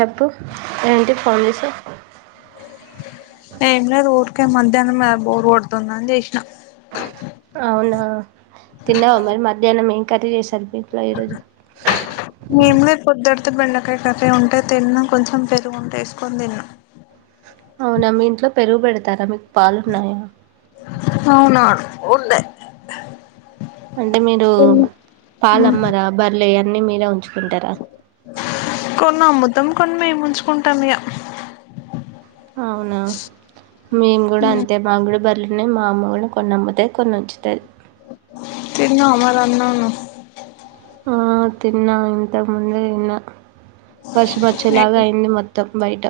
చెప్పు ఏంటి ఫోన్ చేసావ్ నం లేదు వురిక మధ్యాహ్నం బోరు కొడుతుంద అని చేసిన అవునా తిన్నావు మరి మధ్యాహ్నం ఏం కరీ చేసారు ఇట్లో ఈరోజు మేములే పొద్దుది బెండకాయ కర్రీ ఉంటే తిన్నా కొంచెం పెరుగుంటే వేసుకొని తిన్నాం తార మీకు పాల ఉన్నాయా అవునను ఉంటే అంటే మీరు పాలమ్మరా బరలే అన్ని మీర ఉంచు కుండరా తొం మేము ఉంచుకుంటాం ఇగ అవునా మేము గూడా అంతే మాగూడ బర్లు అన్నె మా అమ్మ గూడ కొన్ని అమ్ముతాయ్ కొన్ని ఉంచుతాది తన్నావ మరి అన్నొ ఇన్నొ ఆ తిన్నా ఇంతకుముందే తిన్నా వర్షం వచ్చేలాగా నువ్వు అయింది మొత్తం బయట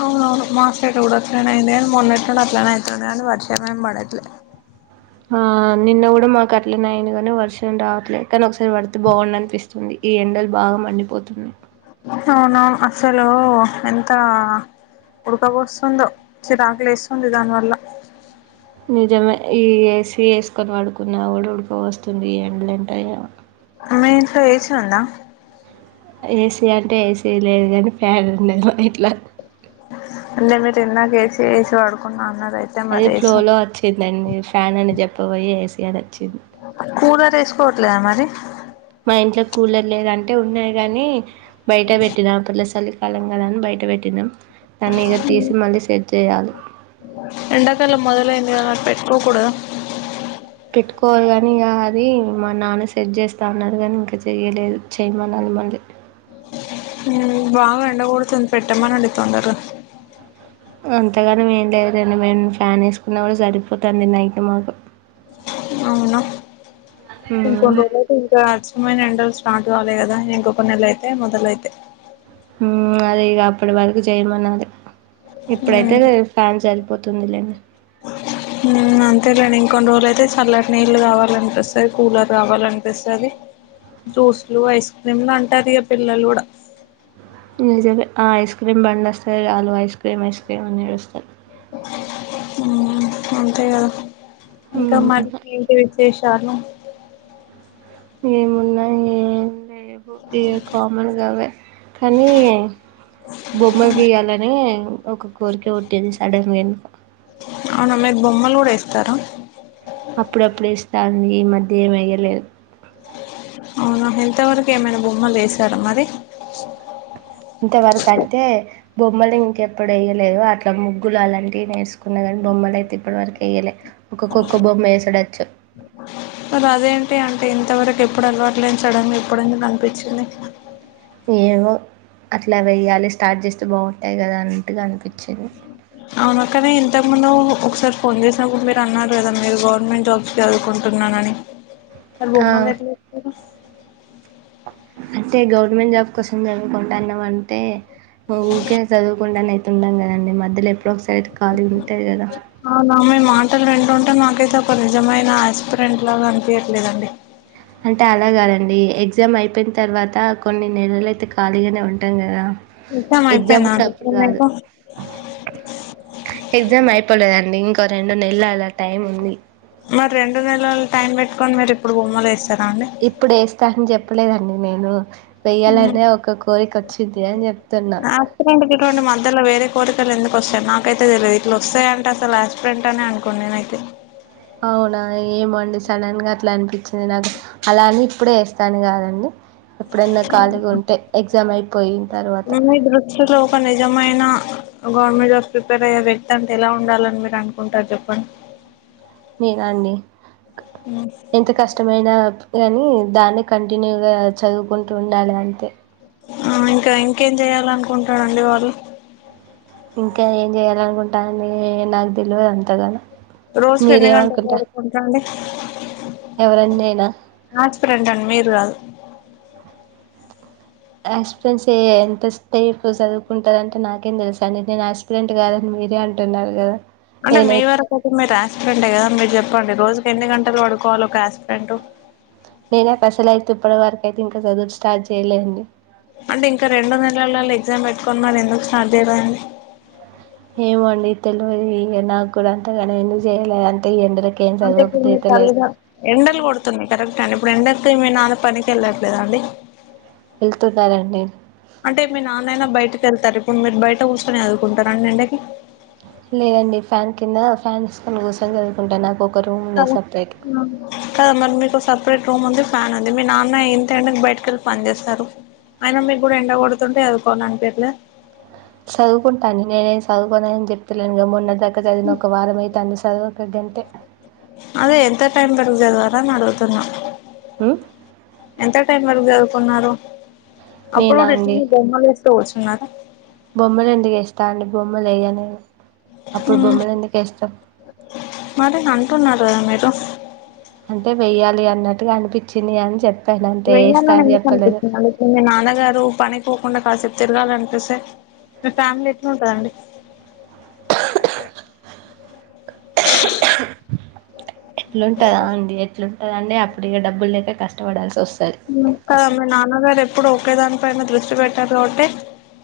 అవునవును [unintelligible] ఆ నిన్న కూడా మాకు అట్లేనే అయింది కానీ వర్షం రావట్లేదు కానీ ఒకసారి పడితే బాగుండు అనిపిస్తుంది ఈ ఎండలు బాగా మండిపోతున్నాయ్ అవునా అసలు ఎంత ఉడకపోస్తుందో చిరాకు లేస్తుంది దానివల్ల నిజమే ఈ ఏసి ఏసుకొని పడుకున్న వుడుక పోస్తుంది ఈ ఎండ్లు ఏంటో ఏమొ మీ ఇంట్లో ఏసి ఉందా ఏసీ అంటే ఏసీ లేదు కానీ ఫ్యాన్ ఉన్నది మా ఇంట్లో అంటే మీరు ఇందాక ఏసీ ఏసి పడుకున్నా అన్నారు అయితే అదే మరి ఏసి ఫ్లోలో వచ్చిందండి ఫ్యాన్ అని చెప్పబోయి ఏసి అని వచ్చింది కూలర్ ఏసుకోవట్లేదా మరి మా ఇంట్లో కూలర్ లేద అంటే ఉన్నాయి గాని బయట పెట్టినాం [unintelligible] సలికాలం గదా అని బయట పెట్టినాం దాన్ని ఇక తీసి మళ్ళీ సెట్ చేయాలి ఎండాకాలం మొదలైంది కదా మరి పెట్టుకోకూడదా పెట్టుకోవాలి గాని ఇగ అది మా నాన్న సెట్ చేస్తా అన్నాడు కానీ ఇంకా చెయ్యలేదు చేయమనాలి మళ్లీ బాగ ఎండ గొడుతుంది పెట్టమనండి తొందరగా అంతగర్వం ఏం లేదు లెండి మేను ఫ్యాన్ ఏసుకున్న కూడా సరిపోతాంది నైట్ మాకు అవునా ఇంకొన్ను రోజులు అయితే ఇంకా ఏమైన ఎండలు స్టార్ట్ కాలే కదా ఇంకొక నెల అయితే మొదలైతాయ్ ఉమ్ అదే ఇగ అప్పుడు వరకు చేయమన్నా అది ఇప్పుడై తాది గదా ఫ్యాన్ సరి పోతుంది లేండి ఉమ్ అంతే లేండి ఇన్ కొన్ని రోజులు అయితే సల్లటి నీళ్లు కావాలనిపిస్తది కూలర్ కావాలనిపిస్తది జ్యూస్లు ఐస్ క్రీమ్లు అంటారు ఇగ పిల్లలు గుడా నిజమే ఆ ఐస్ క్రీమ్ బండి వస్తే చాలు ఐస్ క్రీమ్ ఐస్ క్రీమ్ అని ఏడుస్తారు ఉమ్ అంతే గద ఇంకా మరి ఏంటి విశేష్ [unintelligible] ఏమున్నాయ్ ఏం లేవు ఇకిగా కామన్ గా అవే కాని బొమ్మలు గీయాలని ఒక కోరిక పుట్టింది సడన్ గా ఎందుకో అవునా మీరు బొమ్మలు గూడా ఏస్తారా అప్పుడప్పుడు ఏస్తా అండి ఈ మధ్య ఏమి ఎయ్యలేదు అవునా ఇంతవరకు ఏమైనా బొమ్మలు ఏసారా మరి ఇంతవరకు అటితే బొమ్మలు ఇంకెప్పుడు ఎయ్యలేదు అట్లా ముగ్గులు అలాంటివి వేసుకున్న కానీ బొమ్మలు అయితే ఇప్పటివరకు ఏయలేదు ఒక్కొక్కొక్క బొమ్మ ఏసడొచ్చు మరి అదేంటి అంటే ఇంతవరకు ఎప్పుడు అలవాట్లేని సడన్ గా ఇప్పుడెందుకు అనిపిచ్చింది ఏమో అట్లా వెయ్యాలి స్టార్ట్ చేస్తే బాగుంటాయి కదా అన్నట్టుగా అనిపిచ్చింది అవునా కానీ ఇంతకుముందు ఒకసారి ఫోన్ జేసినప్పుడు మీరు అన్నారు గదా మీరు గవర్నమెంట్ జాబ్స్ కి చదువుకుంటున్నానని మరి బొమ్మలు ఎట్లా ఇత్తరు అంటే గవర్నమెంట్ జాబ్ కోసం చదువుకుంటాన్నామ్ అంటే ఊకే చదువుకుడానేయి ఉన్నాం గదండి మధ్యల ఏప్ బ్రో సైయిడ్ కాళీ ఉంటే గదా అంటే మాకైతే ఒక నిజమైన ఆస్పిరెంట్ లాగా అనిపియ్యట్లేదండి అంటే అలా గాదండి ఎగ్జామ్ అయిపోయిన తర్వాత కొన్ని నెలలు అయితే ఖాళీగానే ఉంటాం గదా ఎగ్జామ్ అయిపోయిందా ఉంట అండి అప్పుడు ఇప్పుడు గాదు మీకు ఎగ్జామ్ అయిపోలేద అండి ఇక్ తో రెండు నెల అలా టైం ఉంది మరి రెండు నెలలు టైం బెట్టు కోన్ మీరు ఇప్పుడు బొమ్మలు ఏస్ ఇప్పుడు ఏస్తా అని జెప్ లేదండి నేను వెయ్యాలంటే ఒక కోరిక వచ్చింది అని చెప్తున్నా యాక్సిడెంట్ గిటువంటి మధ్యలో వేరే కోరికలు ఎందుకు వస్తాయి నాకు అయితే తెలివదు ఇట్లా వస్తాయంట అసలు యాక్సిడెంట్ అనుకోను నేనైతే అవునా ఏమో అండి సడన్గా అట్లా అనిపించింది నాకు అలా అని ఇప్పుడే వేస్తా అని గదండి ఎప్పుడన్నా ఖాళీగా ఉంటే ఎగ్జామ్ అయిపోయిన తర్వాత ఓ గవర్నమెంట్ జాబ్ ప్రిపేర్ అయ్యే వ్యక్తి అంటే ఎలా ఉండాలని మీరు అనుకుంటారు చెప్పండి నేన అండి ఎంత కష్టమైన కానీ అని దాన్ని కంటిన్యూగా చదువుకుంటూ ఉండాలి అంతే ఆ ఇంకా ఇంకేం జేయాలి అనుకుంటాడండి వాళ్ళు ఇంకా ఏం చెయాలనుకుంటా ని నాకు తెలివదు అంత గదా రోజుకు ఎన్ని గంటలు చదువు కుంటండే ఎవరన్నైనా నాచ్ ఫ్రెండ్ అండి మీరు కాదు అస్పెన్స్య్ ఏ ఎంత సేపు చదువుకుంటారంటే నాకేం తెలుస అండి నేను యాస్పిరంట్ కాదని మీరే అంటున్నారు కదా అంటే మీ నేనైతే వరకు అయితే మీరు ఆస్పిరంట్ ఎ కదా కోండి రోజుకి ఎన్ని గంటలు పడుకోవాలి ఒక ఆస్పిరంటు నేనే అసలు అయితే ఇప్పటి వరకు అయితే ఇంకా చదువు స్టార్ట్ చేయలేండి అంటే ఇంకా రెండు నెలల ఎక్సమ్ పెట్టుకొని ఎందుకు స్టార్ట్ చేయలేదండి ఏమో అండి తెలువది ఇగ నాకు గుడా అంతగానం ఎందుకు చేయాలే అంతే ఇగ ఎండరన్ అంతే ఫుల్ పల్గా ఎండలు కొడుతున్నాయి కరెక్ట్ అన్ ము ఇప్పుడు ఎండ వస్తే ఏమైనా ఆడ పనికి వెళ్ళట్లేదా అండి వెళ్తున్నారండి అంటే మీ నాన్న అయినా బయటకి వెళ్తారు ఇపు ఉమ్ మీరు బయట కూర్చకొని చదువుకుంటారండి ఎండకి లేదండి ఫ్యాన్ కింద ఫ్యాన్ వేసుకొని కూసోని చదువుకుంటా నాకు ఒక రూమ్ కద ఉన్నది సపరేట్ న కద మరి మీకు సపరట్ రూమ్ ఉంది ఫ్యాన్ ఉంది మీ నాన్న ఇంతేంట బయటకెళ్ళి పని చేస్తారు అయినా మీకు కూడా ఎండగొడుతుంటే చదుకోవాలి అనిపియట్లే చదువుకుంటాను నేనేం చదువుకోను అని చెప్తులే మొన్న దగ్గ జదివిన ఒక వారం అయితాంది చదువు ఒక గంటే అదే ఎంతో టైం పెట్టిచదువారు అడుగుతున్నా హ్మ్ ఎంత టైం వరకు చదువుకున్నారు అప్పుడు నేనా అండి డిస్నీ బొమ్మలు [unintelligible] ఉన్నారా బొమ్మలు ఎందుకు ఎస్తా అండి బొమ్మలు ఏయాను హ్మ్ మరి అంటున్నారు మీరు సఫ్ అంటే వెయ్యాలి అన్నట్టుగా అనిపించింది అం వేయాలి అని ఎందుకు అనిపిస్తుంది అందుక మీ నాన్నగారు పని పోకుండా కాసేపు తిరగాల అనిపిస్తే మీ ఫ్యామిలీ ఎట్లా ఉంటదండి ఎట్లుంటదా అండి ఎట్లుంటదా అండి అప్పుడు ఇగ డబ్బులు లేక కష్టపడాల్సి వస్ హ్మ్ కదా మీ నాన్న గారు ఎ ఇప్పుడు ఒకే దాని పైన దృష్టి పెట్టారు అంటే కాబటే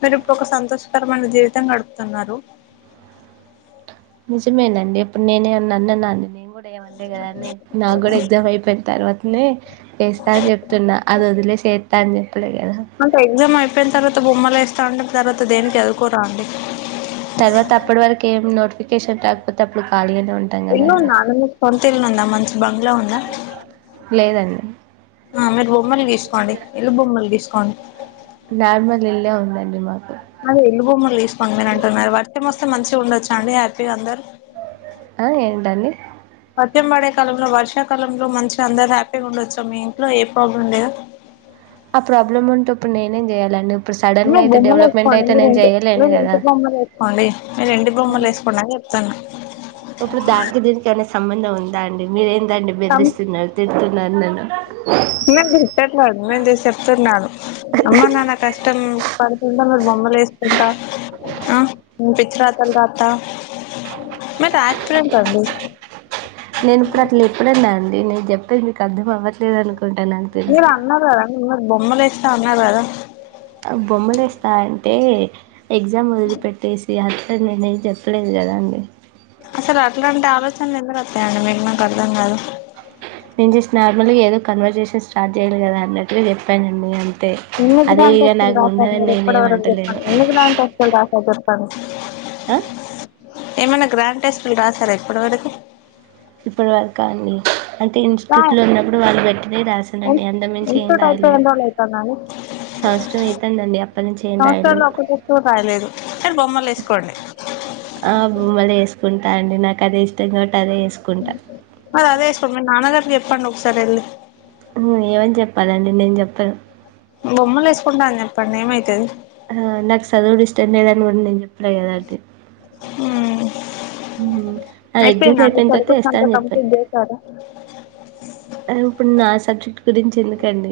మీరు ఇప్పు ఒక సంతోష్ పర మన జీవితం గడుపుతున్నారు నిజమేనండి ఇప్పుడు నేనే ఏమన్నా అన్నానా అండి నేను కూడా ఏమంటే కదా అండి అని నాకు కూడా ఎక్సమ్ అయిపోయిన తర్వాత నే చేస్తా అని చెప్తున్నా, అది వదిలేసి చేస్తా అని చెప్పలే కదా? అంటే ఎగ్జామ్ అయిపోయిన తర్వాత [unintelligible] తర్వాత దేనికి చదువుకోరా అండి? తర్వాత, అప్పటి వరకు ఏం నోటిఫికేషన్ రాకపోతే అప్పుడు ఖాళీ అన్ ఇల్లుందా అండి మీకు? సొంత ఇల్లు ఉందా? మంచి బంగ్లా ఉందా? లేదండి ఆ మీరు బొమ్మలు గీసుకోండి, ఇల్లు బొమ్మలు గీసుకోన్ కొం నార్మల్ ఇల్లే ఉందండి మాకు అది ఎల్లు బొమ్మలు తీసుకో మీ అని అంటున్నారు వర్షం మొస్తే మంచిగా ఉండొచ్చు అండి హ్యాపీగా అందరు ఆ ఏంటండి వర్షం పడే కాలంలో వర్షాకాలంలో మంచిగా అందరు హ్యాపీగా ఉండవచ్చు మీ ఇంట్లో ఏ ప్రాబ్లం లేదా ఆ ప్రాబ్లమ్ ఉంటే ఇప్పుడు నేనేం చెయాల అండి నువ్వు బొమ్మలు వేసుకోండి మీరు ఇంట్ మీరు కదా ఇంటి బొమ్మలు వేసుకోండి మీరు ఇంటి బొమ్మలు వేసుకోండి అని చెప్తాను ఇప్పుడు దానికి దీనికి ఏమన్నా సంబంధ ఉం దా అండి, మీరేం? దాన్ని బెదిరిస్తున్నాడు, తిడుతున్ నన్నేనా నిన్నెం తిట్టట్లేదు నేన్ జస్ట్ చెప్తున్నాను. అమ్మ నాన్న కష్టం పడుతుంటే, మీరు బొమ్మలేస్కుంట ఆ నువ్ పిచ్చి రాతలు రాత్త [unintelligible] అయింది. నేను ఇప్పుడు అట్ల ఎప్పుడన్నా అండి? నిక్ చెప్ తె మీకు అర్థం అవ్వట్లేదు అనుక్ మీరు అన్నరు కదండి, ఉన్ బొమ్మలేస్తా ఉన్నరు కదా? బొమ్మలు ఏస్తా అంటే? ఎగ్జామ్ వదిలి పెట్టేసి అట్ త్త నేను మీకు చెప్పలేదు కదా అండి? అసలు అట్లాంటి ఆలోచనలు ఎందుకత్ త్తాయండి మీకు? మాకు అర్ధం కాదు నేను జస్ట్ నార్మల్గా, ఏదో కన్వర్సేషన్ స్టార్ట్ చేయాలి కదా అన్నట్టుగా చెప్పానండి అన్ ఎందుకు దాంట్ వస్తువులు దాస్తరు మీరు నేనేం ఎప్పటివరకు చెప్పండి, అంటలేను ఎందుకు దాంట్ వస్తులు దాస్తర్ పన్ ఆ ఏమైనా గ్రాండ్ టెస్టులు రాసారా ఇప్పటి వరకు? ఇప్పుడు వరకా అండి? అంటే రా ఇన్స్టిట్యూట్ లో ఉన్నప్పుడు వాళ్ళు పెట్టినయ్ రాశానండి, అంతక్మించి ఏం ఇన్స్టిట్యూట్ రాయలే. అయిపోయి ఎన్ని రోజులు అయితాందండి సంవత్సరం అయితుందండి అప్పటి నుంచి ఏం సంవత్సరంలో రాయలేదు. ఒక్క టెస్ట్ కూడా రాయలేదు మీరు బొమ్మలు వేసుకోండి ఆ బొమ్మలేసుకుంటా అండి, నాకు అదే ఇష్టం గాబట్ మరదే ఎసుకోండి, మీ నాన్న గారు చెప్పండి ఒకసారి ఎల్లి. హు ఏమని చెప్పాలండి, నేను చెప్పను. బొమ్మలేసుకుంటా అని చెప్పండి, ఏమైతది? ఆ, నాకు సదువుడు ఇష్టం లేదనుకుంటడు నేను చెప్ మ్మ్ ఉమ్ నా ఎగ్జామ్ అయిపోయిందా అండి అయిపోయిన తర్వాత సిలబస్ వస్తా అంతా అని చెప్పా. కంప్లీట్ చేశారా ఆ ఇప్పుడు ఆ సబ్జెక్ట్ గురించి తీసుకోండి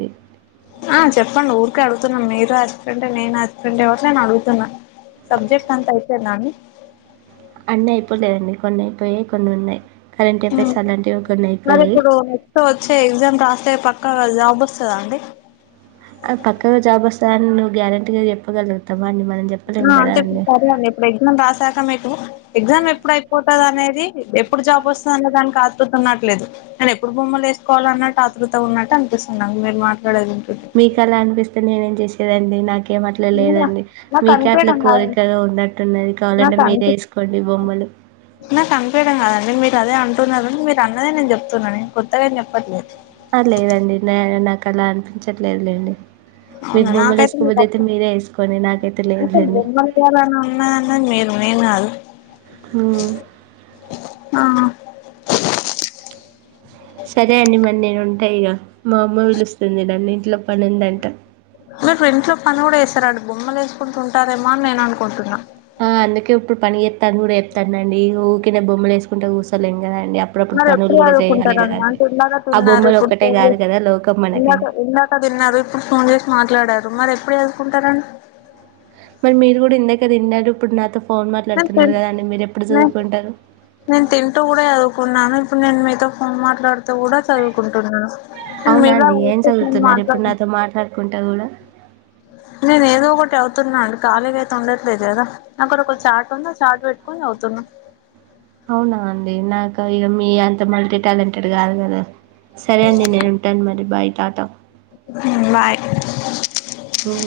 ఆ చెప్పండి ఊరికే అడుగుతున్నాము మీర అసిస్టెంట్ నేను అసిస్టెంట్ ఎవరు నేను అడుగుతున్నాను సబ్జెక్ట్ అంతయి సర్నా అండి? అన్ని అయిపోలేదండి. కొన్ని అయిపోయయి, కొన్ని ఉన్నాయి. కరెంట్ హ్మ్ అఫైర్స్ అలాంటివి కొన్ని మరి అయిపోయాయి ఇప్పుడు నక్ వచ్చే ఎగ్జామ్ రాస్తే పక్క ఆ జాబ్ వస్తుందా అండి అ పక్క గ జాబ్ వస్తాది సార్ నువ్వు గ్యారెంటీగా చెప్పగలుగుతావా అం మళ్ళీ అంతే ఇప్పుడు సరే అండి ఇప్పుడు ఎగ్జామ్ రాశాక మీకు ఎగ్జామ్ ఎప్పుడు అయిపోతది అనేది ఎప్పుడు జాబ్ వస్తుంది అన్న దానికి కాదు చెతున్నట్లేదు నేను ఎప్పుడు బొమ్మలు వేసుకోవాలి అన్నట్టు ఆతృత ఉన్నట్టు అనిపిస్తున్నా మీరు మాట్లాడేది వింటుంటే మీక అలా అనిపిస్తే నేనేం చేసాను రడి నా ఏం అట్లే లేదా లేదండి నాకు మీకే అట్లా అనిపియడం కాదండి కోరికగా ఉన్నట్టున్నది కావాలంటే నాకు మీరే అనిపి వేసుకోండి బొమ్మలు నాకు అనిపియడం కాదండి మీరు అదే అంటున్నారు మీరు అన్నదే నేను చెప్తున్నాని కొత్తగా ఎం చెప్పట్లేదు లేదండి న నాకు అలా అనిపించట్లేదులేండి అవునా నాకైతే మీ వేసుకోండి నాకైతే అస లేదులేండి జమయాలని ఉన్నన్నది మీరు నేను కాదు ఆ ఆ సరే అండి మరి నేను ఉంటాయి ఇక మా అమ్మ పిలుస్తుంది నన్ను ఇంట్లో పనిందంట మీరు ఫ్రెండ్స్ లో పని కూడా వేస్తారడు బొమ్లు వేసుకుంటుంటారేమ అని నేను అనుకుంటున్నా ఆ! అందుకే ఇప్పుడు పని ఎస్తాను కూడా ఎస్తానునండి ఊకినే బొమ్మలు వేసుకుంటే కూర్సలేండి మరి ఎప్పుడు చదువుకుంటారున్న అంటే ఇందాక ఆ తిన్నారు బొమ్మలు ఇప్పుడు ఒక్కటే ఫోన్ చే గాదు గదా లోకం మనకి. ఇందాక ఇందాక తిన్నారు ఇప్పుడు ఫోన్ చేసి మాట్లాడారు మరి ఎప్పుడు చసుకుంటారండి మరి మీరు గూడ ఇందేక తిన్నరు ఇప్పుడు నాతో ఫోన్ ని మాట్లాడుతున్నారు గదండీ. మీరెప్పుడు చదువుకుంటారు? నేను తింట కూడా అదకున్నా ఇప్పుడు నేను తొ ఫోన్ మాట్లాడుతూ కూడా చదువుకుంటున్నాను నన్ అవునా మీలా అండి? ఏం ఊకె చదువుతున్నారు మాట్లా ఇప్పుడు నాతో మాట్లాడుకుంటా గూడా? నేను ఏదో ఒకటి అవుతున్నాండి ఖాలీగ అయితె ఉండట్లేదు కదా నాకు కూడా కొంచం చార్ట్ ఉంద చార్ట్ వేట్కుని చవుతన్న అవునా అండి నాకు ఇగ మీ అంత మల్టీ టాలెంటెడ్ ఆదు గదా సరే అండి నేను ఉంటాను మరి బాయ్ టాట మ్ బాయ్ ఉం